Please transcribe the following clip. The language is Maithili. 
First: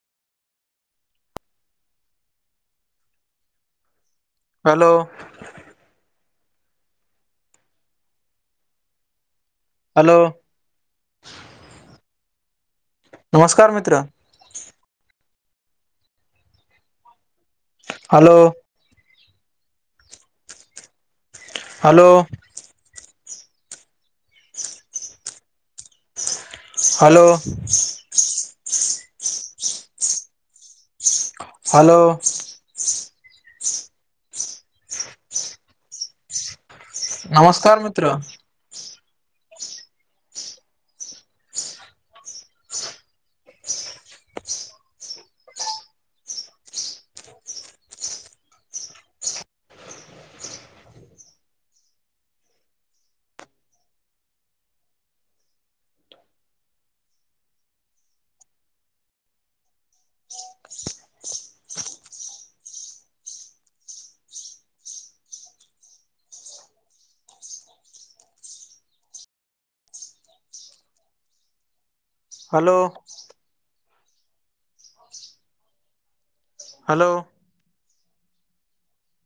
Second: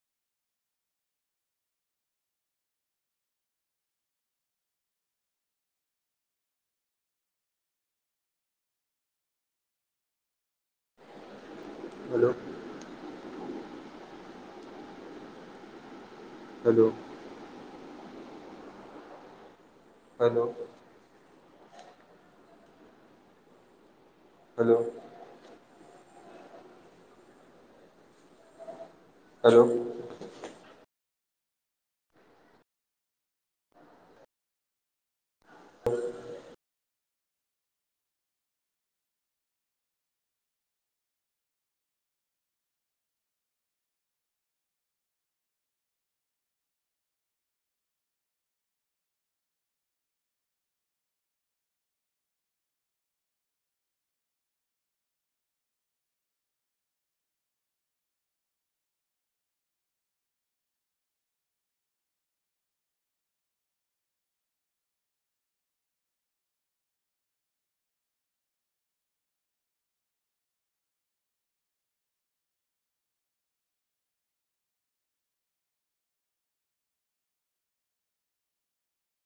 हेलो। हेलो। हेलो। नमस्कार मित्र। Hello. Hello. Hello. Hello. Hello. Hello. Hello. Hello. नमस्कार मित्र। हेलो। हेलो।